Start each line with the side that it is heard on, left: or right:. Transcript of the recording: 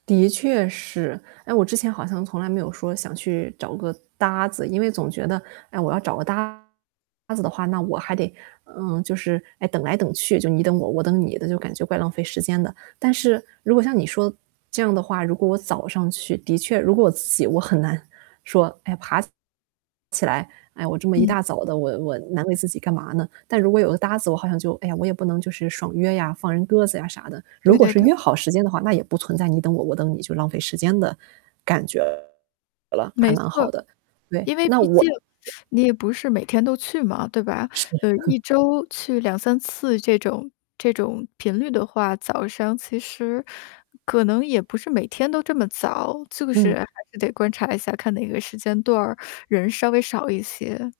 right: 的确是，哎，我之前好像从来没有说想去找个搭子，因为总觉得，“哎，我要找个搭子的话，那我还得嗯，就是，哎，等来等去”就你等我、我等你的，就感觉怪浪费时间的。但是如果像你说这样的话，如果我早上去的确如果我自己我很难，说，哎，爬起来：“哎，我这么一
left: 嗯。
right: 大早的我我难为自己干嘛呢？“但如果有个搭子，我好像就哎呀，我也不能就是爽约呀，放人鸽子呀，啥的。如
left: 对
right: 果
left: 对
right: 是
left: 对。
right: 约好时间的话，那也不存在你等我、我等你就浪费时间的感觉了，还
left: 没
right: 蛮好
left: 错。
right: 的。对，
left: 因为
right: 那
left: 毕
right: 我
left: 竟你也不是每天都去嘛，对吧？
right: 是
left: 呃，1周去2-3次这种这种频率的话，早上其实可能也不是每天都这么早，就是
right: 嗯。
left: 还是得观察一下，看哪个时间段儿，人稍微少一些。